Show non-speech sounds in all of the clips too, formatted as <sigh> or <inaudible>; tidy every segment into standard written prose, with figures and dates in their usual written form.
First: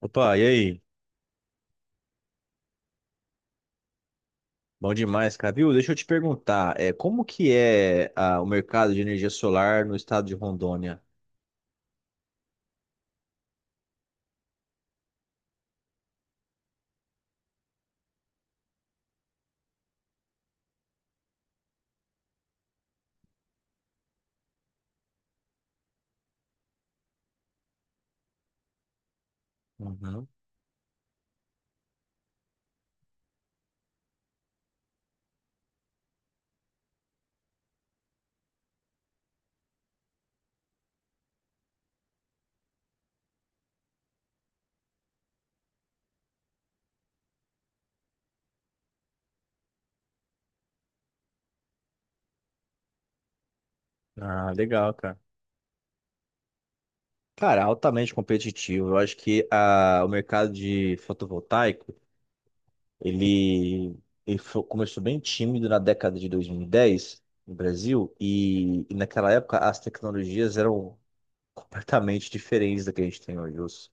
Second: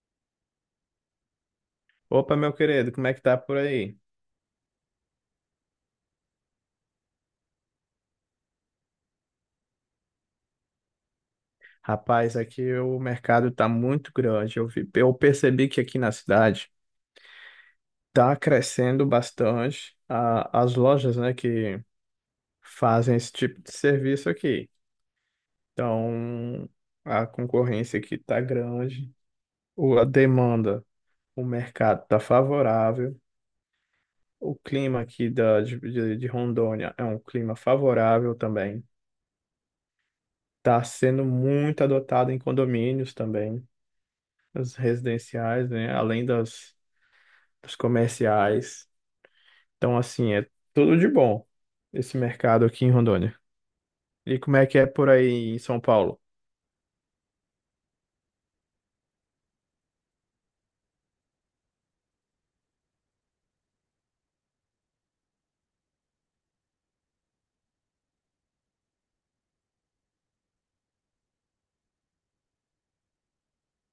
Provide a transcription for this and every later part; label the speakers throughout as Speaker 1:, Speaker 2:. Speaker 1: Opa, e aí?
Speaker 2: Opa, meu querido, como é que tá por aí?
Speaker 1: Bom demais, cara. Viu? Deixa eu te perguntar, como que é o mercado de energia solar no estado de Rondônia?
Speaker 2: Rapaz, aqui o mercado tá muito grande. Eu percebi que aqui na cidade tá crescendo bastante as lojas, né, que fazem esse tipo de serviço aqui. Então, a concorrência aqui tá grande, a
Speaker 1: Uhum.
Speaker 2: demanda, o mercado tá favorável, o clima aqui da, de Rondônia é um clima favorável também. Tá sendo muito adotado em condomínios também. As residenciais, né? Além dos comerciais. Então, assim, é tudo de bom esse mercado aqui em Rondônia. E
Speaker 1: Ah,
Speaker 2: como é que é
Speaker 1: legal,
Speaker 2: por
Speaker 1: cara.
Speaker 2: aí em São Paulo?
Speaker 1: Cara, altamente competitivo. Eu acho que o mercado de fotovoltaico, ele, ele começou bem tímido na década de 2010 no Brasil e, naquela época as tecnologias eram <laughs> completamente diferentes da que a gente tem hoje.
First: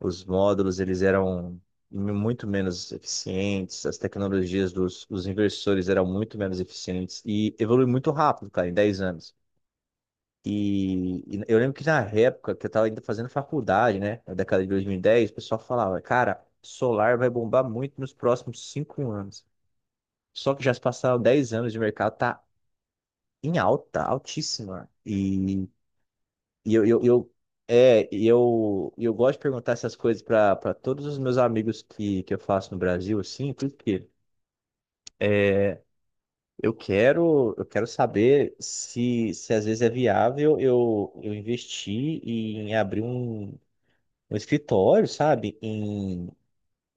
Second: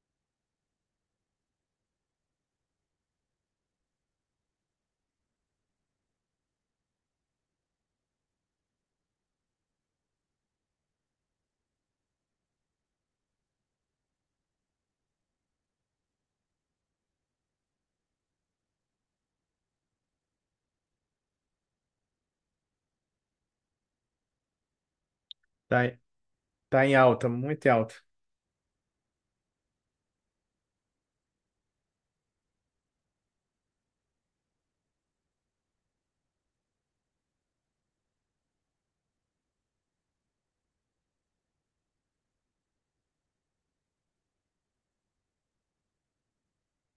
Speaker 1: Os módulos eles eram muito menos eficientes, as tecnologias dos inversores eram muito menos eficientes e evoluiu muito rápido, cara, em 10 anos. E, eu lembro que na época que eu estava ainda fazendo faculdade, né, na década de 2010 o pessoal falava, cara, solar vai bombar muito nos próximos 5 anos. Só que já se passaram 10 anos de mercado, tá em alta, altíssima.
Speaker 2: Tá, em-
Speaker 1: E
Speaker 2: tá em alta,
Speaker 1: eu,
Speaker 2: muito em alta.
Speaker 1: é, e eu gosto de perguntar essas coisas para todos os meus amigos que, eu faço no Brasil, assim, porque é, eu quero saber se, se às vezes é viável eu investir em abrir um escritório, sabe,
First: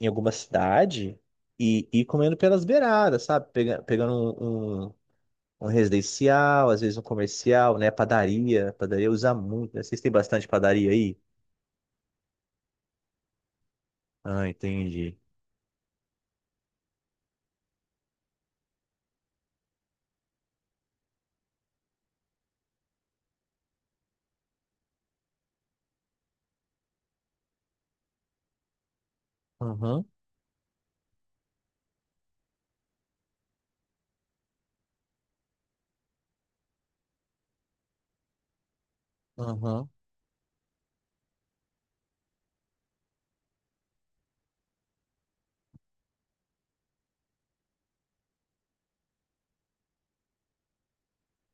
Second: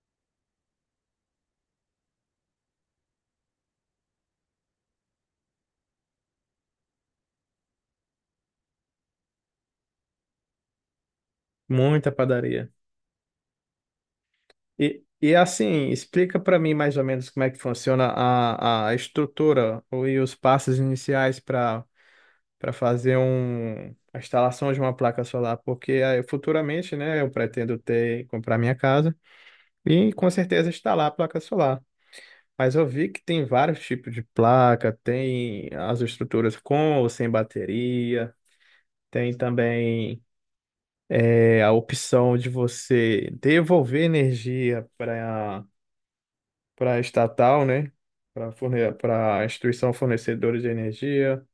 Speaker 1: em alguma cidade e ir comendo pelas beiradas, sabe. Pegando um residencial, às vezes um comercial, né, padaria, padaria usa muito, né? Vocês têm bastante padaria aí?
Speaker 2: Muita padaria.
Speaker 1: Ah,
Speaker 2: E,
Speaker 1: entendi.
Speaker 2: e assim, explica para mim mais ou menos como é que funciona a estrutura e os passos iniciais para para fazer a instalação de uma placa solar, porque aí, futuramente, né, eu pretendo ter, comprar minha casa
Speaker 1: Aham,
Speaker 2: e com certeza instalar a placa solar. Mas eu vi que tem vários tipos de placa, tem as estruturas com ou sem bateria, tem
Speaker 1: aham.
Speaker 2: também a opção de você devolver energia para a estatal, né? Para forne para a instituição fornecedora de energia.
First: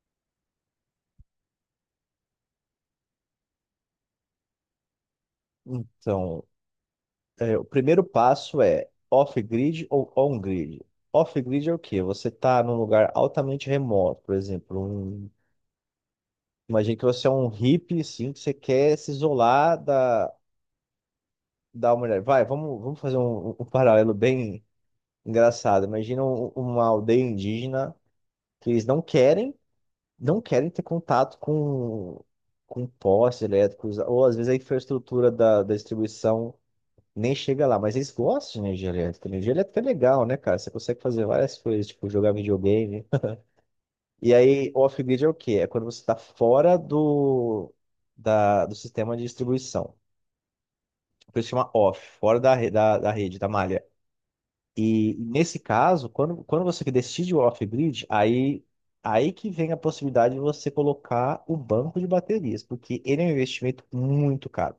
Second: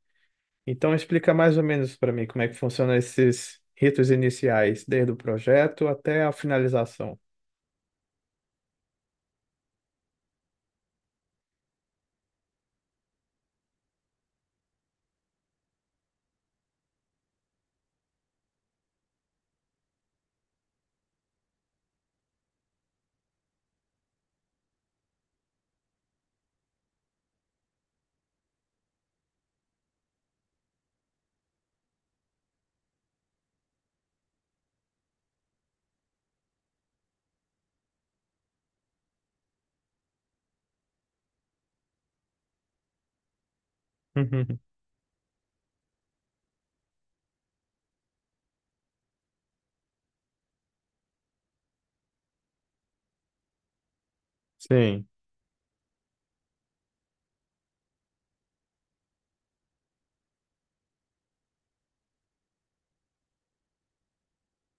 Speaker 2: Então explica mais ou menos para mim como é que funcionam esses ritos iniciais, desde o projeto até a
Speaker 1: Então,
Speaker 2: finalização.
Speaker 1: o primeiro passo é off-grid ou on-grid. Off-grid é o quê? Você está num lugar altamente remoto, por exemplo. Imagine que você é um hippie, assim, que você quer se isolar da humanidade. Vai, vamos fazer um paralelo bem engraçado. Imagina uma aldeia indígena que eles não querem, não querem ter contato com postes elétricos, ou às vezes a infraestrutura da distribuição nem chega lá, mas eles gostam de energia elétrica. Energia elétrica é legal, né, cara? Você consegue fazer várias coisas, tipo jogar videogame. E aí,
Speaker 2: <laughs>
Speaker 1: off-grid é o quê? É quando você está fora da, do sistema de distribuição. Por isso chama off, fora da rede, da malha.
Speaker 2: Sim.
Speaker 1: E nesse caso, quando você decide o off-grid, aí que vem a possibilidade de você colocar o banco de baterias, porque ele é um investimento muito caro.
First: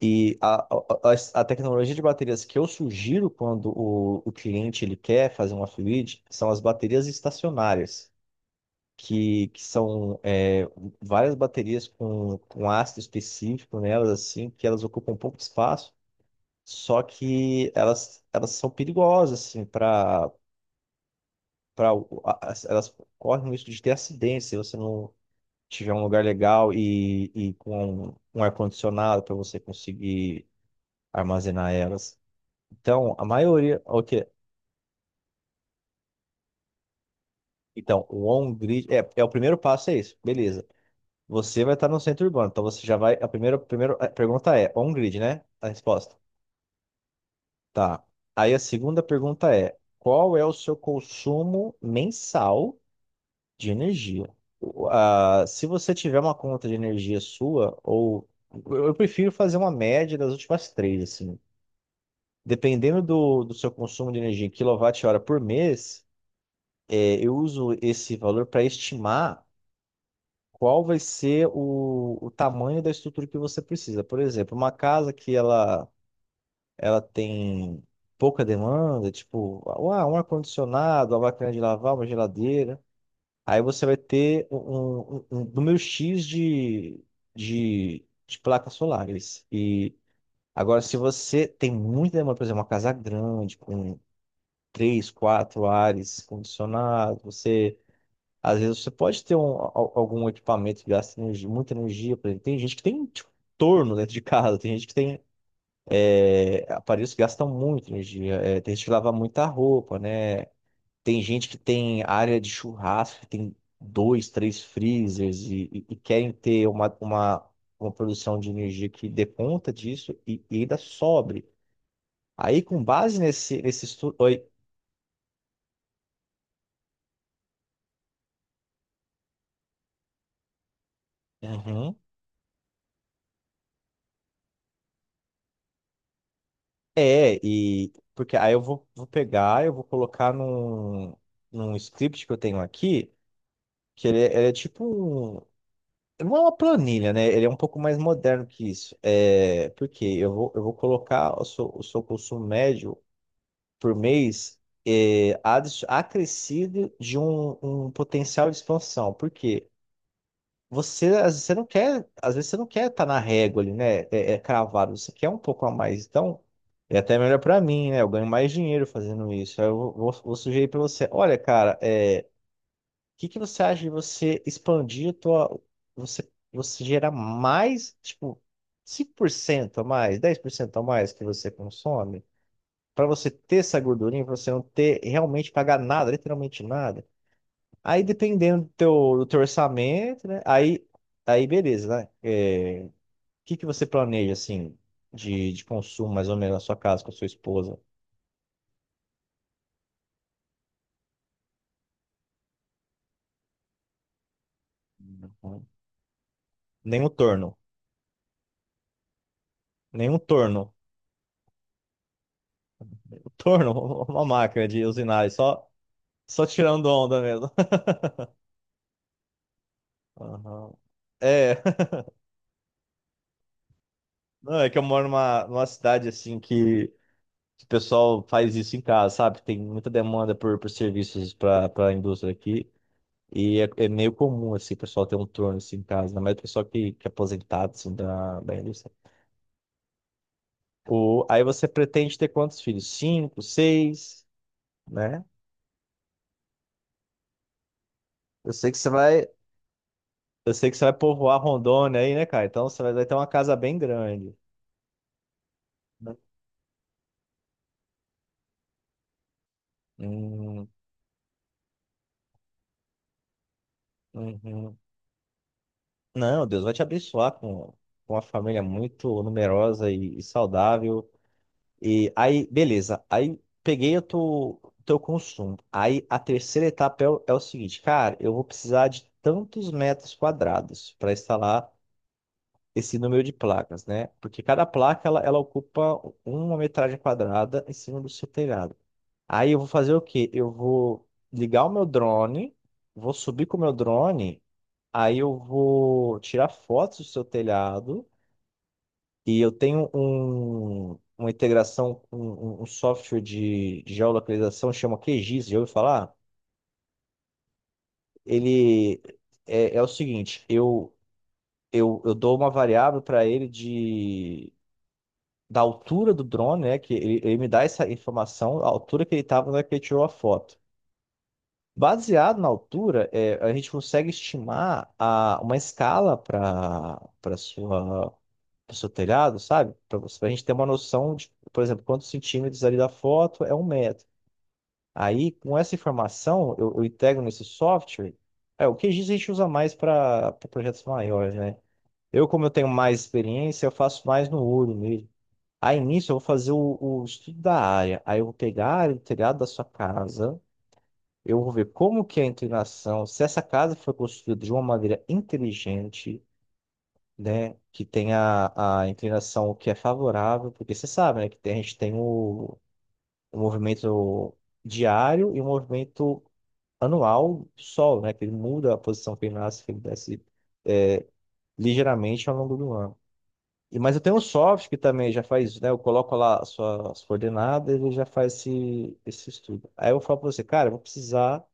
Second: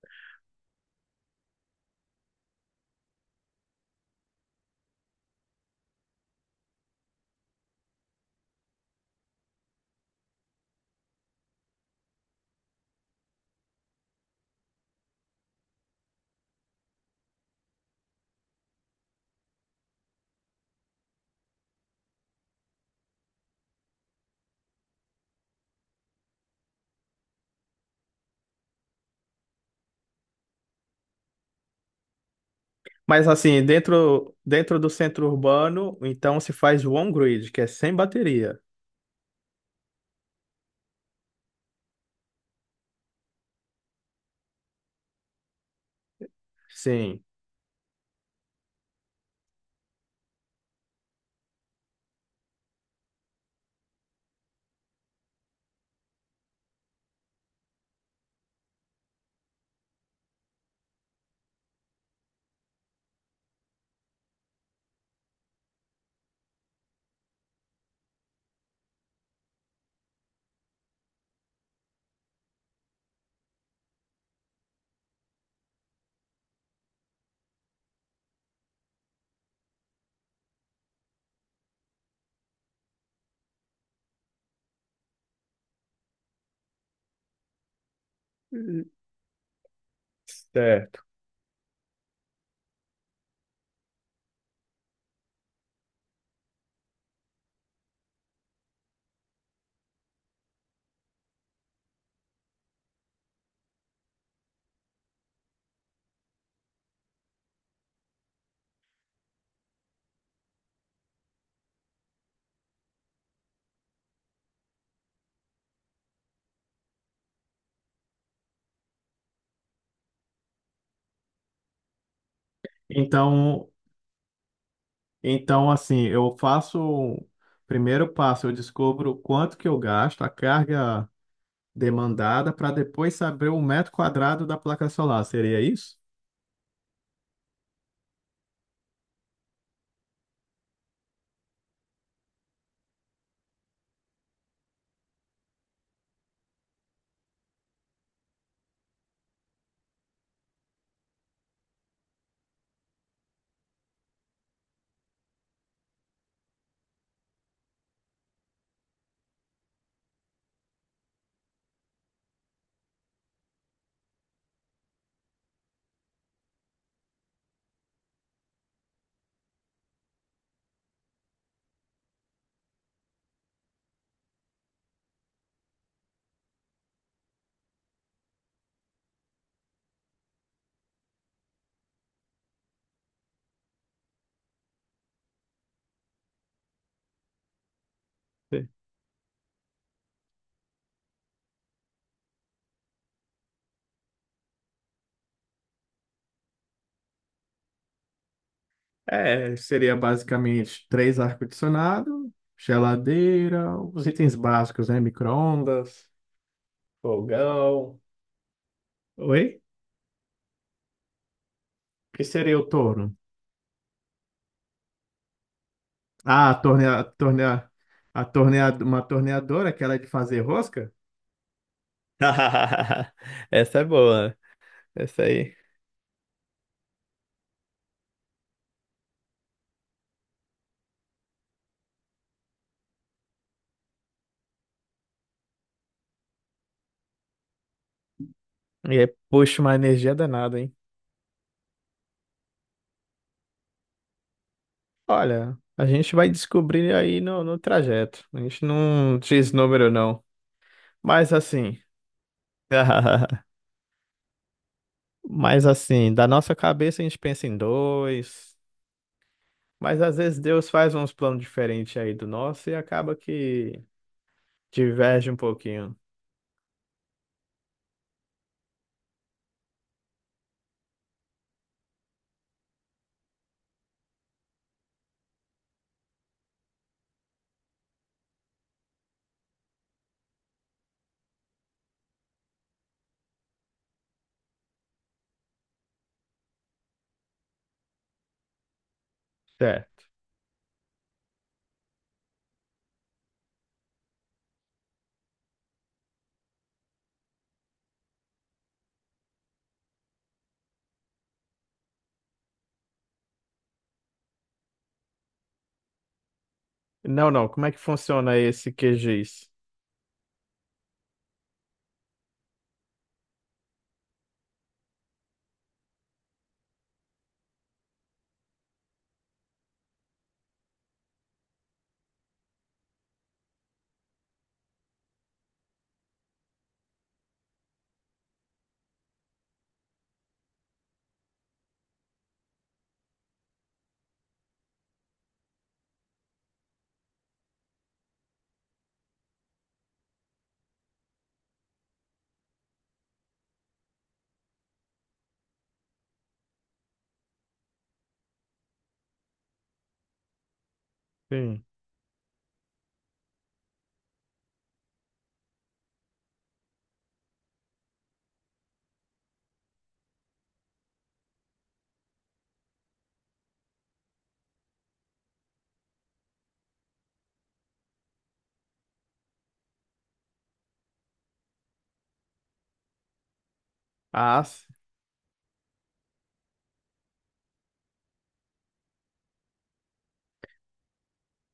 Speaker 1: E a tecnologia de baterias que eu sugiro quando o cliente ele quer fazer uma fluid são as baterias estacionárias, que são várias baterias com ácido específico nelas, assim, que elas ocupam pouco espaço, só que elas são perigosas, assim, para para elas correm o risco de ter acidente se você não tiver um lugar legal e com um ar-condicionado para você conseguir armazenar elas. Então, a
Speaker 2: Mas assim,
Speaker 1: maioria. O quê?
Speaker 2: dentro do centro urbano, então se faz o on-grid, que é sem
Speaker 1: Então, o
Speaker 2: bateria.
Speaker 1: on-grid. O primeiro passo é isso. Beleza. Você vai estar no centro urbano. Então, você já vai. A primeira a pergunta é: on-grid, né? A resposta.
Speaker 2: Sim.
Speaker 1: Tá. Aí, a segunda pergunta é: qual é o seu consumo mensal de energia? Se você tiver uma conta de energia sua, ou. Eu prefiro fazer uma média das últimas três, assim. Dependendo do seu consumo de energia em quilowatt-hora por mês, eu uso esse valor para estimar qual vai ser o tamanho da estrutura que você precisa. Por exemplo, uma casa que ela tem pouca demanda, tipo um ar-condicionado, uma máquina de lavar, uma geladeira. Aí você vai ter um número X de placas solares. E agora, se
Speaker 2: Certo.
Speaker 1: você tem muita demanda, por exemplo, uma casa grande, com três, quatro ares condicionados, você às vezes você pode ter algum equipamento que gasta muita energia, por exemplo. Tem gente que tem tipo, torno dentro de casa, tem gente que tem aparelhos que gastam muita energia, tem gente que lava muita roupa, né? Tem gente que tem área de churrasco, que tem dois, três freezers e querem ter uma produção de energia que dê conta disso e ainda sobre. Aí, com base
Speaker 2: Então,
Speaker 1: nesse estudo. Oi.
Speaker 2: então assim, eu faço o primeiro passo, eu descubro quanto que eu gasto, a carga
Speaker 1: Uhum.
Speaker 2: demandada, para depois saber o metro quadrado da placa solar. Seria isso?
Speaker 1: É, e porque aí eu vou, vou pegar, eu vou colocar num script que eu tenho aqui, que ele é tipo um. Não é uma planilha, né? Ele é um pouco mais moderno que isso. É, porque eu vou colocar o seu consumo médio por mês acrescido de um potencial de expansão. Por quê? Você, às vezes, você não quer, às vezes você não quer estar na régua ali, né? É, é cravado, você quer um pouco a mais. Então, é até melhor pra mim, né? Eu ganho mais dinheiro fazendo isso. Aí eu vou sugerir pra você. Olha, cara, o que que você acha de você expandir você, você gerar mais, tipo, 5% a mais, 10% a mais que você consome, pra você ter essa gordurinha, pra você não ter realmente pagar nada, literalmente nada. Aí dependendo
Speaker 2: Sim.
Speaker 1: do teu orçamento, né? Aí beleza, né? O que que você planeja, assim, de consumo, mais ou menos, na sua casa, com a sua esposa?
Speaker 2: É, seria basicamente três ar-condicionado, geladeira, os itens básicos, né? Micro-ondas,
Speaker 1: Nenhum torno.
Speaker 2: fogão. Oi?
Speaker 1: Nenhum torno.
Speaker 2: Que seria o torno?
Speaker 1: O torno, <laughs> uma máquina de usinar, só, só
Speaker 2: Ah, a
Speaker 1: tirando
Speaker 2: torneia,
Speaker 1: onda mesmo.
Speaker 2: torneia,
Speaker 1: <laughs>
Speaker 2: a torneia, uma torneadora, aquela de fazer
Speaker 1: Aham.
Speaker 2: rosca?
Speaker 1: É,
Speaker 2: <laughs> Essa é boa.
Speaker 1: <laughs> não, é que eu moro
Speaker 2: Essa aí.
Speaker 1: numa cidade assim que o pessoal faz isso em casa, sabe? Tem muita demanda por serviços para a indústria aqui. E é, é meio comum, assim, o pessoal ter um turno assim, em casa, ainda mais o pessoal que é aposentado, assim, da indústria.
Speaker 2: E aí, puxa, uma energia danada, hein?
Speaker 1: O, aí você pretende ter quantos filhos? Cinco, seis, né?
Speaker 2: Olha, a gente vai descobrir aí no trajeto. A
Speaker 1: Eu
Speaker 2: gente
Speaker 1: sei que você
Speaker 2: não
Speaker 1: vai,
Speaker 2: diz número, não.
Speaker 1: eu sei que você vai
Speaker 2: Mas
Speaker 1: povoar
Speaker 2: assim.
Speaker 1: Rondônia aí, né, cara? Então vai ter uma
Speaker 2: <laughs>
Speaker 1: casa bem grande.
Speaker 2: Mas assim,
Speaker 1: Né?
Speaker 2: da nossa cabeça a gente pensa em dois. Mas às vezes
Speaker 1: Hum,
Speaker 2: Deus faz uns planos diferentes aí do nosso e acaba que
Speaker 1: uhum.
Speaker 2: diverge um pouquinho.
Speaker 1: Não, Deus vai te abençoar com uma família muito numerosa e saudável. E aí, beleza. Aí peguei teu consumo. Aí a terceira etapa é, o é o seguinte, cara, eu vou precisar de tantos metros quadrados para instalar esse número de placas, né? Porque cada placa ela ocupa uma metragem quadrada em cima do seu telhado. Aí eu vou fazer o
Speaker 2: Certo.
Speaker 1: quê? Eu vou ligar o meu drone, vou subir com o meu drone, aí eu vou tirar fotos do seu telhado. E eu tenho uma integração, um software de geolocalização, chama QGIS, já ouviu falar?
Speaker 2: Não, não. Como é que funciona esse
Speaker 1: Ele
Speaker 2: QGIS?
Speaker 1: é o seguinte, eu dou uma variável para ele da altura do drone, né? Que ele me dá essa informação, a altura que ele estava na hora que ele tirou a foto. Baseado na altura, a gente consegue estimar a, uma escala para para sua pro seu telhado, sabe? Para você, para a gente ter uma noção de, por exemplo, quantos centímetros ali da foto é um metro. Aí, com essa informação, eu integro nesse software. É, o QGIS a gente usa mais para projetos maiores, né? Eu, como eu tenho mais experiência, eu faço mais no olho mesmo. Aí, nisso, eu vou fazer o estudo da área. Aí, eu vou pegar a área do telhado da sua casa. Eu vou
Speaker 2: Sim.
Speaker 1: ver como que é a inclinação, se essa casa foi construída de uma maneira inteligente, né? Que tem a inclinação que é favorável, porque você sabe, né? A gente tem o movimento diário e o movimento anual do Sol, né? Que ele muda a posição que ele nasce, que ele desce é, ligeiramente ao longo do ano. E, mas eu tenho um
Speaker 2: As...
Speaker 1: software que também já faz isso, né? Eu coloco lá as coordenadas e ele já faz esse estudo. Aí eu falo para você, cara, eu vou precisar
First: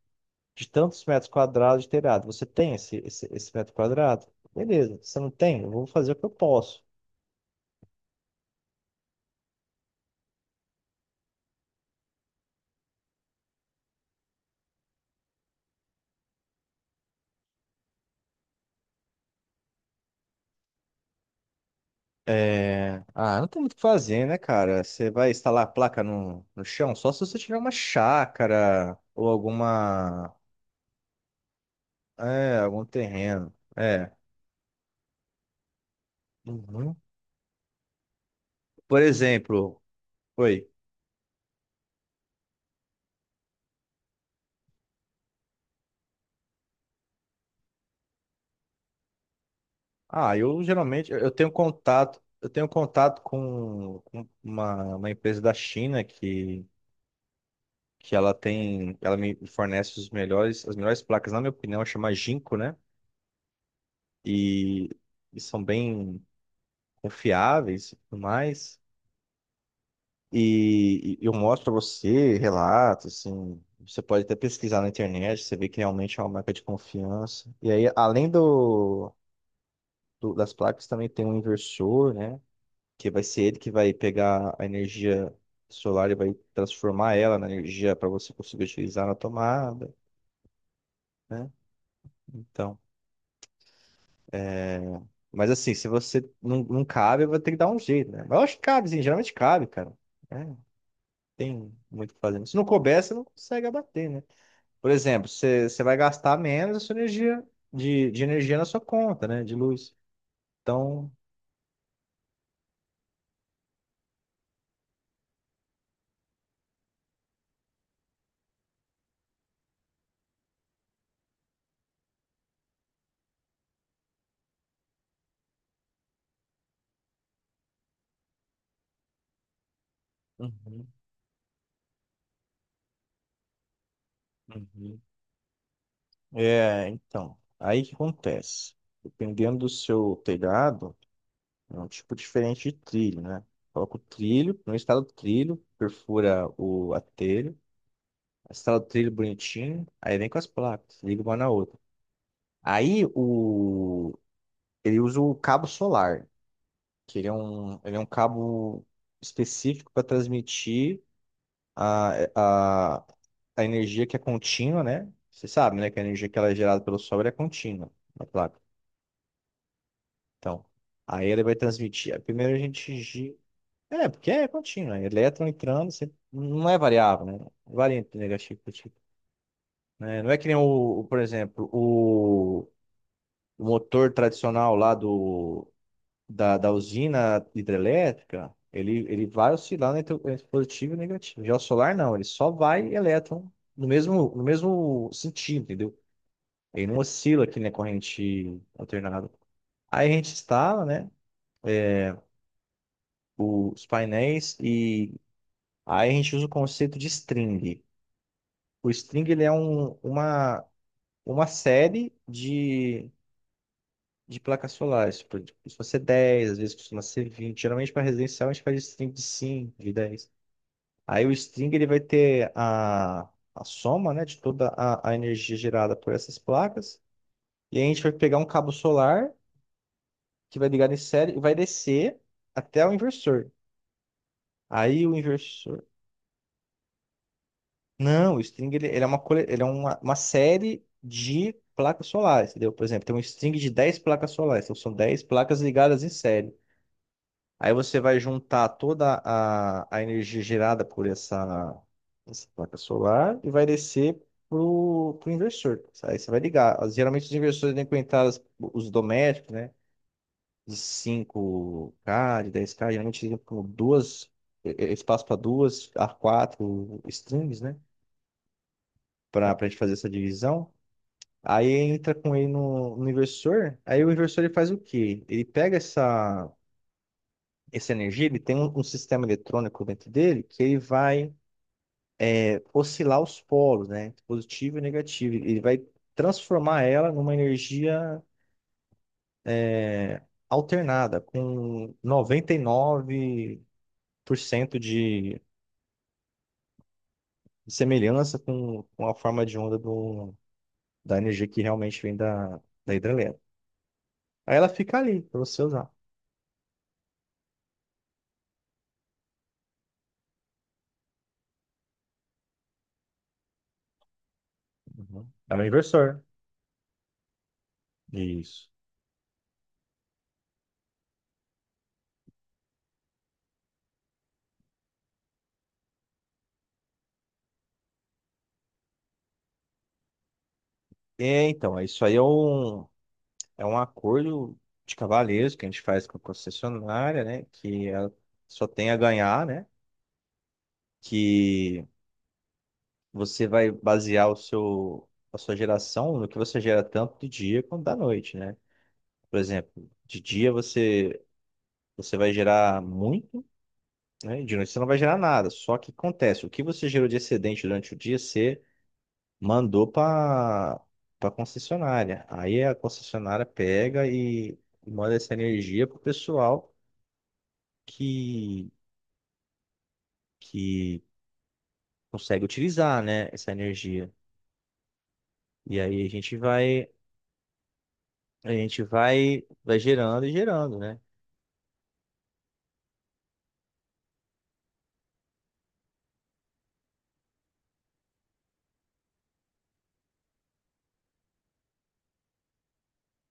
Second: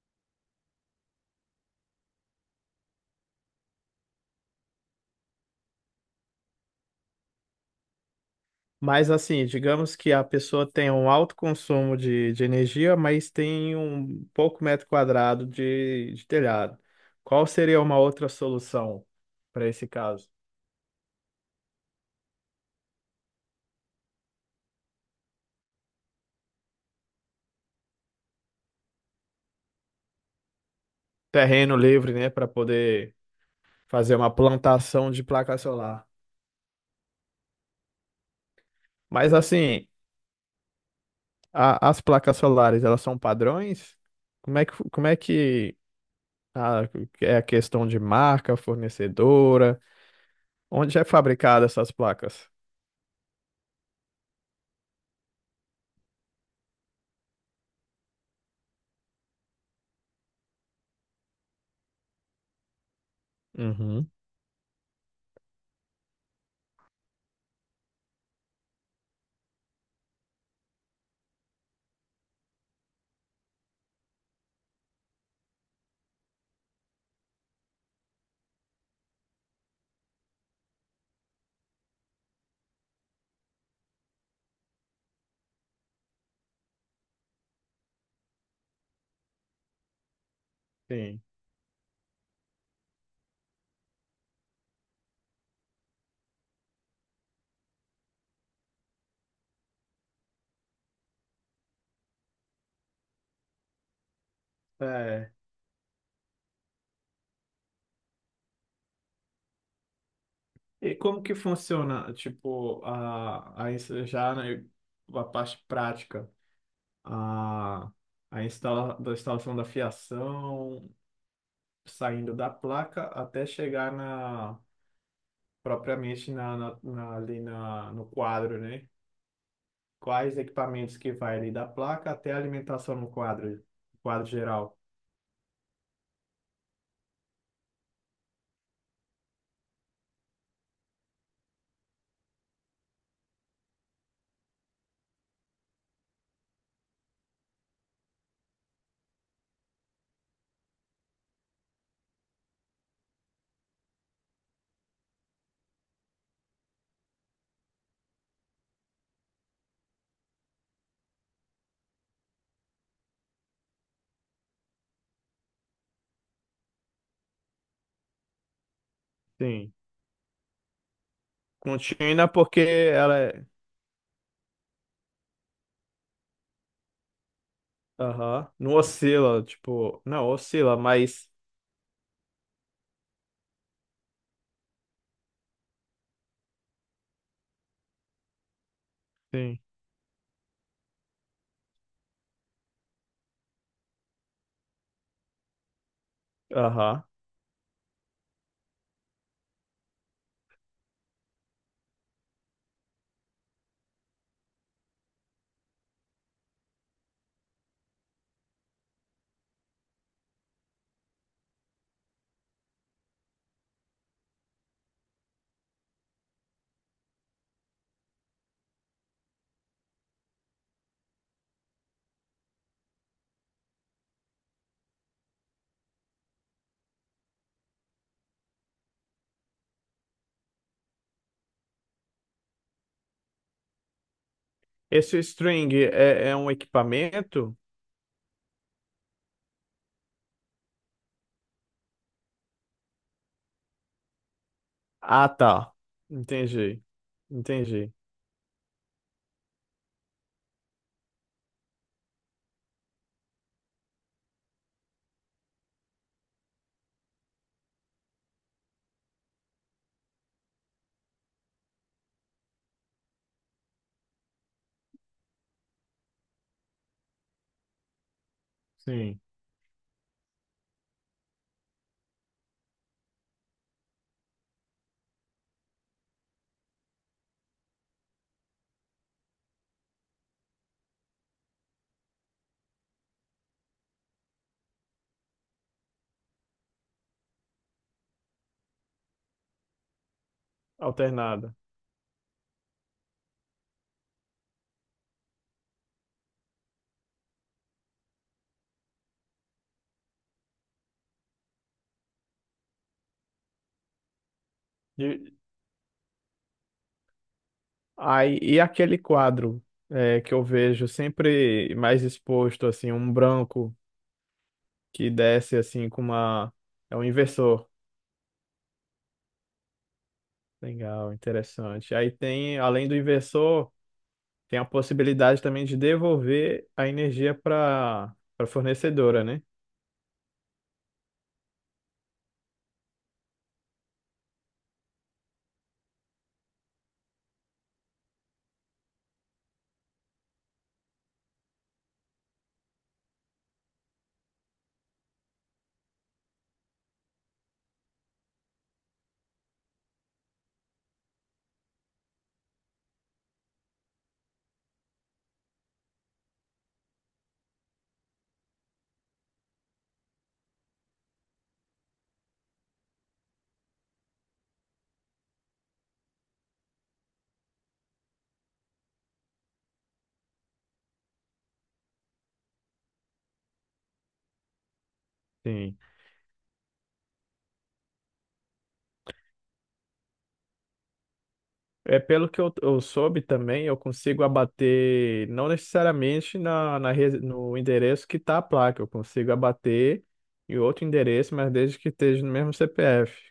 Speaker 1: de tantos metros quadrados de telhado. Você tem esse metro quadrado? Beleza. Você não tem? Eu vou fazer o que eu posso.
Speaker 2: Mas assim, digamos que a pessoa tem um alto consumo de energia, mas tem um pouco metro quadrado de telhado. Qual seria uma outra solução para esse caso?
Speaker 1: É... Ah, não tem muito o que fazer, né, cara? Você vai instalar a placa no chão só se você tiver uma chácara ou alguma.
Speaker 2: Terreno livre, né, para
Speaker 1: É, algum
Speaker 2: poder
Speaker 1: terreno. É.
Speaker 2: fazer uma plantação de placa solar.
Speaker 1: Uhum. Por
Speaker 2: Mas
Speaker 1: exemplo,
Speaker 2: assim,
Speaker 1: oi.
Speaker 2: as placas solares, elas são padrões? Como é que, como é que ah, é a questão de marca, fornecedora?
Speaker 1: Ah, eu
Speaker 2: Onde é
Speaker 1: geralmente
Speaker 2: fabricada essas
Speaker 1: eu
Speaker 2: placas?
Speaker 1: tenho contato com uma empresa da China que ela tem, ela me fornece os melhores, as melhores placas, na minha opinião, chama Jinko, né?
Speaker 2: Uhum.
Speaker 1: E, e são bem confiáveis e tudo mais. E eu mostro pra você relato assim, você pode até pesquisar na internet, você vê que realmente é uma marca de confiança. E aí, além das placas, também tem um inversor, né? Que vai ser ele que vai pegar a energia solar e vai transformar ela na energia para você conseguir utilizar na tomada,
Speaker 2: Sim.
Speaker 1: né? Então, mas assim, se você não, não cabe, vai ter que dar um jeito, né? Mas eu acho que cabe, sim, geralmente cabe, cara. É, tem muito o que fazer. Se não couber, você não consegue abater, né? Por exemplo,
Speaker 2: É.
Speaker 1: você vai gastar menos a sua energia de energia na sua conta, né? De luz.
Speaker 2: E
Speaker 1: Então,
Speaker 2: como que funciona, tipo, já né, a parte prática, a, a instala, da instalação da fiação, saindo da placa até chegar na, propriamente no quadro, né? Quais
Speaker 1: uhum,
Speaker 2: equipamentos que vai ali da placa até a alimentação no quadro, quadro geral?
Speaker 1: uhum. É, então, aí o que acontece? Dependendo do seu telhado, é um tipo diferente de trilho, né? Coloca o trilho, não instala o trilho, perfura o, a telha, instala o trilho bonitinho, aí vem com as placas, liga uma na outra. Aí ele usa o cabo solar, que ele é um cabo específico para transmitir A, a, a energia que é contínua, né? Você sabe, né? Que a energia que ela é gerada pelo Sol ela é contínua na placa.
Speaker 2: Sim.
Speaker 1: Então, aí ele vai transmitir.
Speaker 2: Contínua
Speaker 1: Primeiro a
Speaker 2: porque
Speaker 1: gente
Speaker 2: ela é
Speaker 1: É, porque é contínua. Elétron entrando, você não é variável, né? Varia entre
Speaker 2: Aham.
Speaker 1: negativo e
Speaker 2: Não
Speaker 1: positivo.
Speaker 2: oscila, tipo.
Speaker 1: Né?
Speaker 2: Não,
Speaker 1: Não é que nem
Speaker 2: oscila,
Speaker 1: por
Speaker 2: mas.
Speaker 1: exemplo, o motor tradicional lá da usina hidrelétrica, ele vai
Speaker 2: Sim.
Speaker 1: oscilar entre positivo e negativo. Já o solar não, ele só vai elétron no mesmo sentido, entendeu? Ele não
Speaker 2: Aham.
Speaker 1: oscila aqui na corrente alternada. Aí a gente instala, né, os painéis e aí a gente usa o conceito de string. O string ele é uma série de placas solares. Tipo, costuma ser 10, às vezes costuma ser 20. Geralmente, para residencial, a gente faz string de cinco, de 10. Aí o string ele vai ter a soma, né, de toda a energia gerada por essas placas. E aí a gente vai pegar um cabo solar que vai ligar em série e vai descer até o inversor. Aí o
Speaker 2: Esse string
Speaker 1: inversor.
Speaker 2: é, é um equipamento?
Speaker 1: Não, o string ele é uma, cole- ele é uma série de placas solares, entendeu? Por exemplo, tem um string de 10 placas solares, então são 10
Speaker 2: Ah,
Speaker 1: placas
Speaker 2: tá.
Speaker 1: ligadas em série.
Speaker 2: Entendi.
Speaker 1: Aí
Speaker 2: Entendi.
Speaker 1: você vai juntar toda a energia gerada por essa placa solar e vai descer pro inversor. Aí você vai ligar. Geralmente os inversores têm conectados os domésticos, né? De 5K, de 10K, geralmente eles vêm com espaço para duas a quatro strings, né?
Speaker 2: Sim.
Speaker 1: Para a gente fazer essa divisão. Aí entra com ele no inversor. Aí o inversor ele faz o quê? Ele pega essa energia, ele tem um sistema eletrônico dentro dele que ele vai oscilar os polos, né? Positivo e negativo. Ele vai transformar ela numa energia é, alternada,
Speaker 2: Alternada.
Speaker 1: com 99% de semelhança com a forma de onda da energia que realmente vem da, da hidrelétrica. Aí ela fica ali
Speaker 2: E,
Speaker 1: para você usar.
Speaker 2: aí, e aquele quadro é, que eu vejo sempre mais exposto, assim, um branco que
Speaker 1: Uhum. É
Speaker 2: desce
Speaker 1: um
Speaker 2: assim com
Speaker 1: inversor.
Speaker 2: uma. É um inversor.
Speaker 1: Isso.
Speaker 2: Legal, interessante. Aí tem, além do inversor. Tem a possibilidade também de devolver a energia para a fornecedora, né?
Speaker 1: É, então, isso aí é um acordo de cavalheiros que a gente faz com a concessionária, né? Que ela só tem a ganhar, né? Que você vai basear a sua geração no que você gera tanto de dia quanto da noite, né? Por exemplo, de dia você vai gerar muito, né? E de noite você não vai gerar nada. Só que acontece, o que você gerou de excedente durante o dia, você mandou para concessionária. Aí a concessionária pega e manda essa energia pro pessoal que que consegue utilizar, né, essa energia.
Speaker 2: Sim.
Speaker 1: E aí a gente vai gerando e gerando, né?
Speaker 2: É pelo que eu soube também, eu consigo abater não necessariamente no endereço que está a placa, eu consigo abater em outro endereço, mas desde que esteja no mesmo CPF.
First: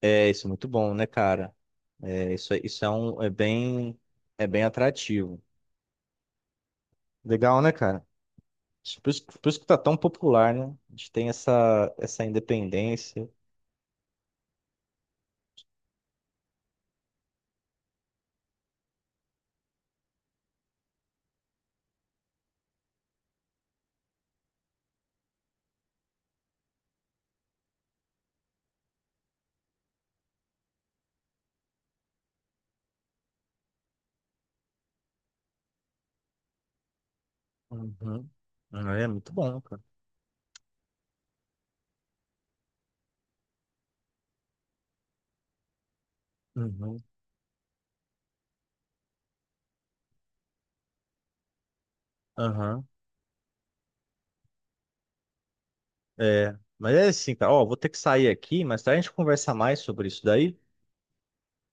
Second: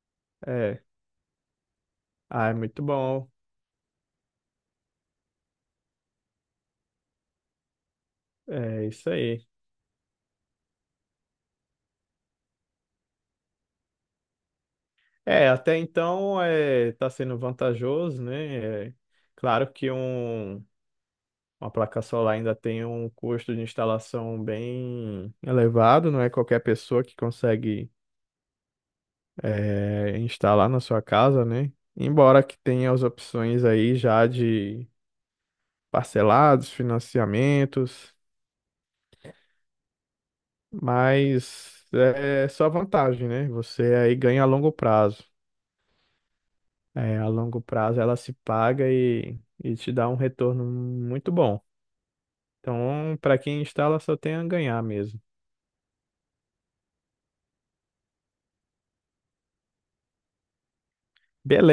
Speaker 1: É, isso é muito
Speaker 2: É.
Speaker 1: bom, né, cara? É,
Speaker 2: Ah,
Speaker 1: isso,
Speaker 2: é
Speaker 1: é-
Speaker 2: muito
Speaker 1: isso é um, é
Speaker 2: bom.
Speaker 1: bem, é bem atrativo. Legal, né, cara?
Speaker 2: É
Speaker 1: Isso-
Speaker 2: isso
Speaker 1: Por isso,
Speaker 2: aí.
Speaker 1: por isso que tá tão popular, né? A gente tem essa independência.
Speaker 2: É, até então é, tá sendo vantajoso, né? É, claro que um uma placa solar ainda tem um custo de instalação bem elevado, não é qualquer pessoa que consegue instalar na sua casa, né? Embora que tenha as opções aí já de parcelados, financiamentos,
Speaker 1: Uhum. Ah, é muito bom, cara.
Speaker 2: mas é só vantagem, né? Você aí ganha a longo prazo.
Speaker 1: Uhum.
Speaker 2: A longo prazo ela se paga e te dá um retorno muito bom.
Speaker 1: Aham.
Speaker 2: Então, para quem instala, só tem a ganhar mesmo.
Speaker 1: É. Mas é assim, cara. Ó, vou ter que sair aqui, mas a gente conversa mais sobre isso daí,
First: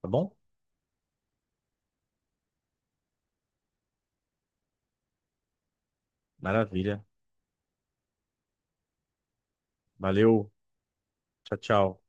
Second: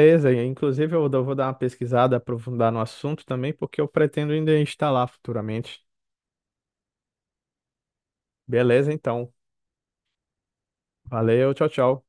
Speaker 1: tá bom?
Speaker 2: e inclusive vou dar uma pesquisada, aprofundar no assunto também, porque eu pretendo ainda instalar futuramente.
Speaker 1: Maravilha.
Speaker 2: Beleza, então.
Speaker 1: Valeu.
Speaker 2: Valeu,
Speaker 1: Tchau,
Speaker 2: tchau,
Speaker 1: tchau.
Speaker 2: tchau.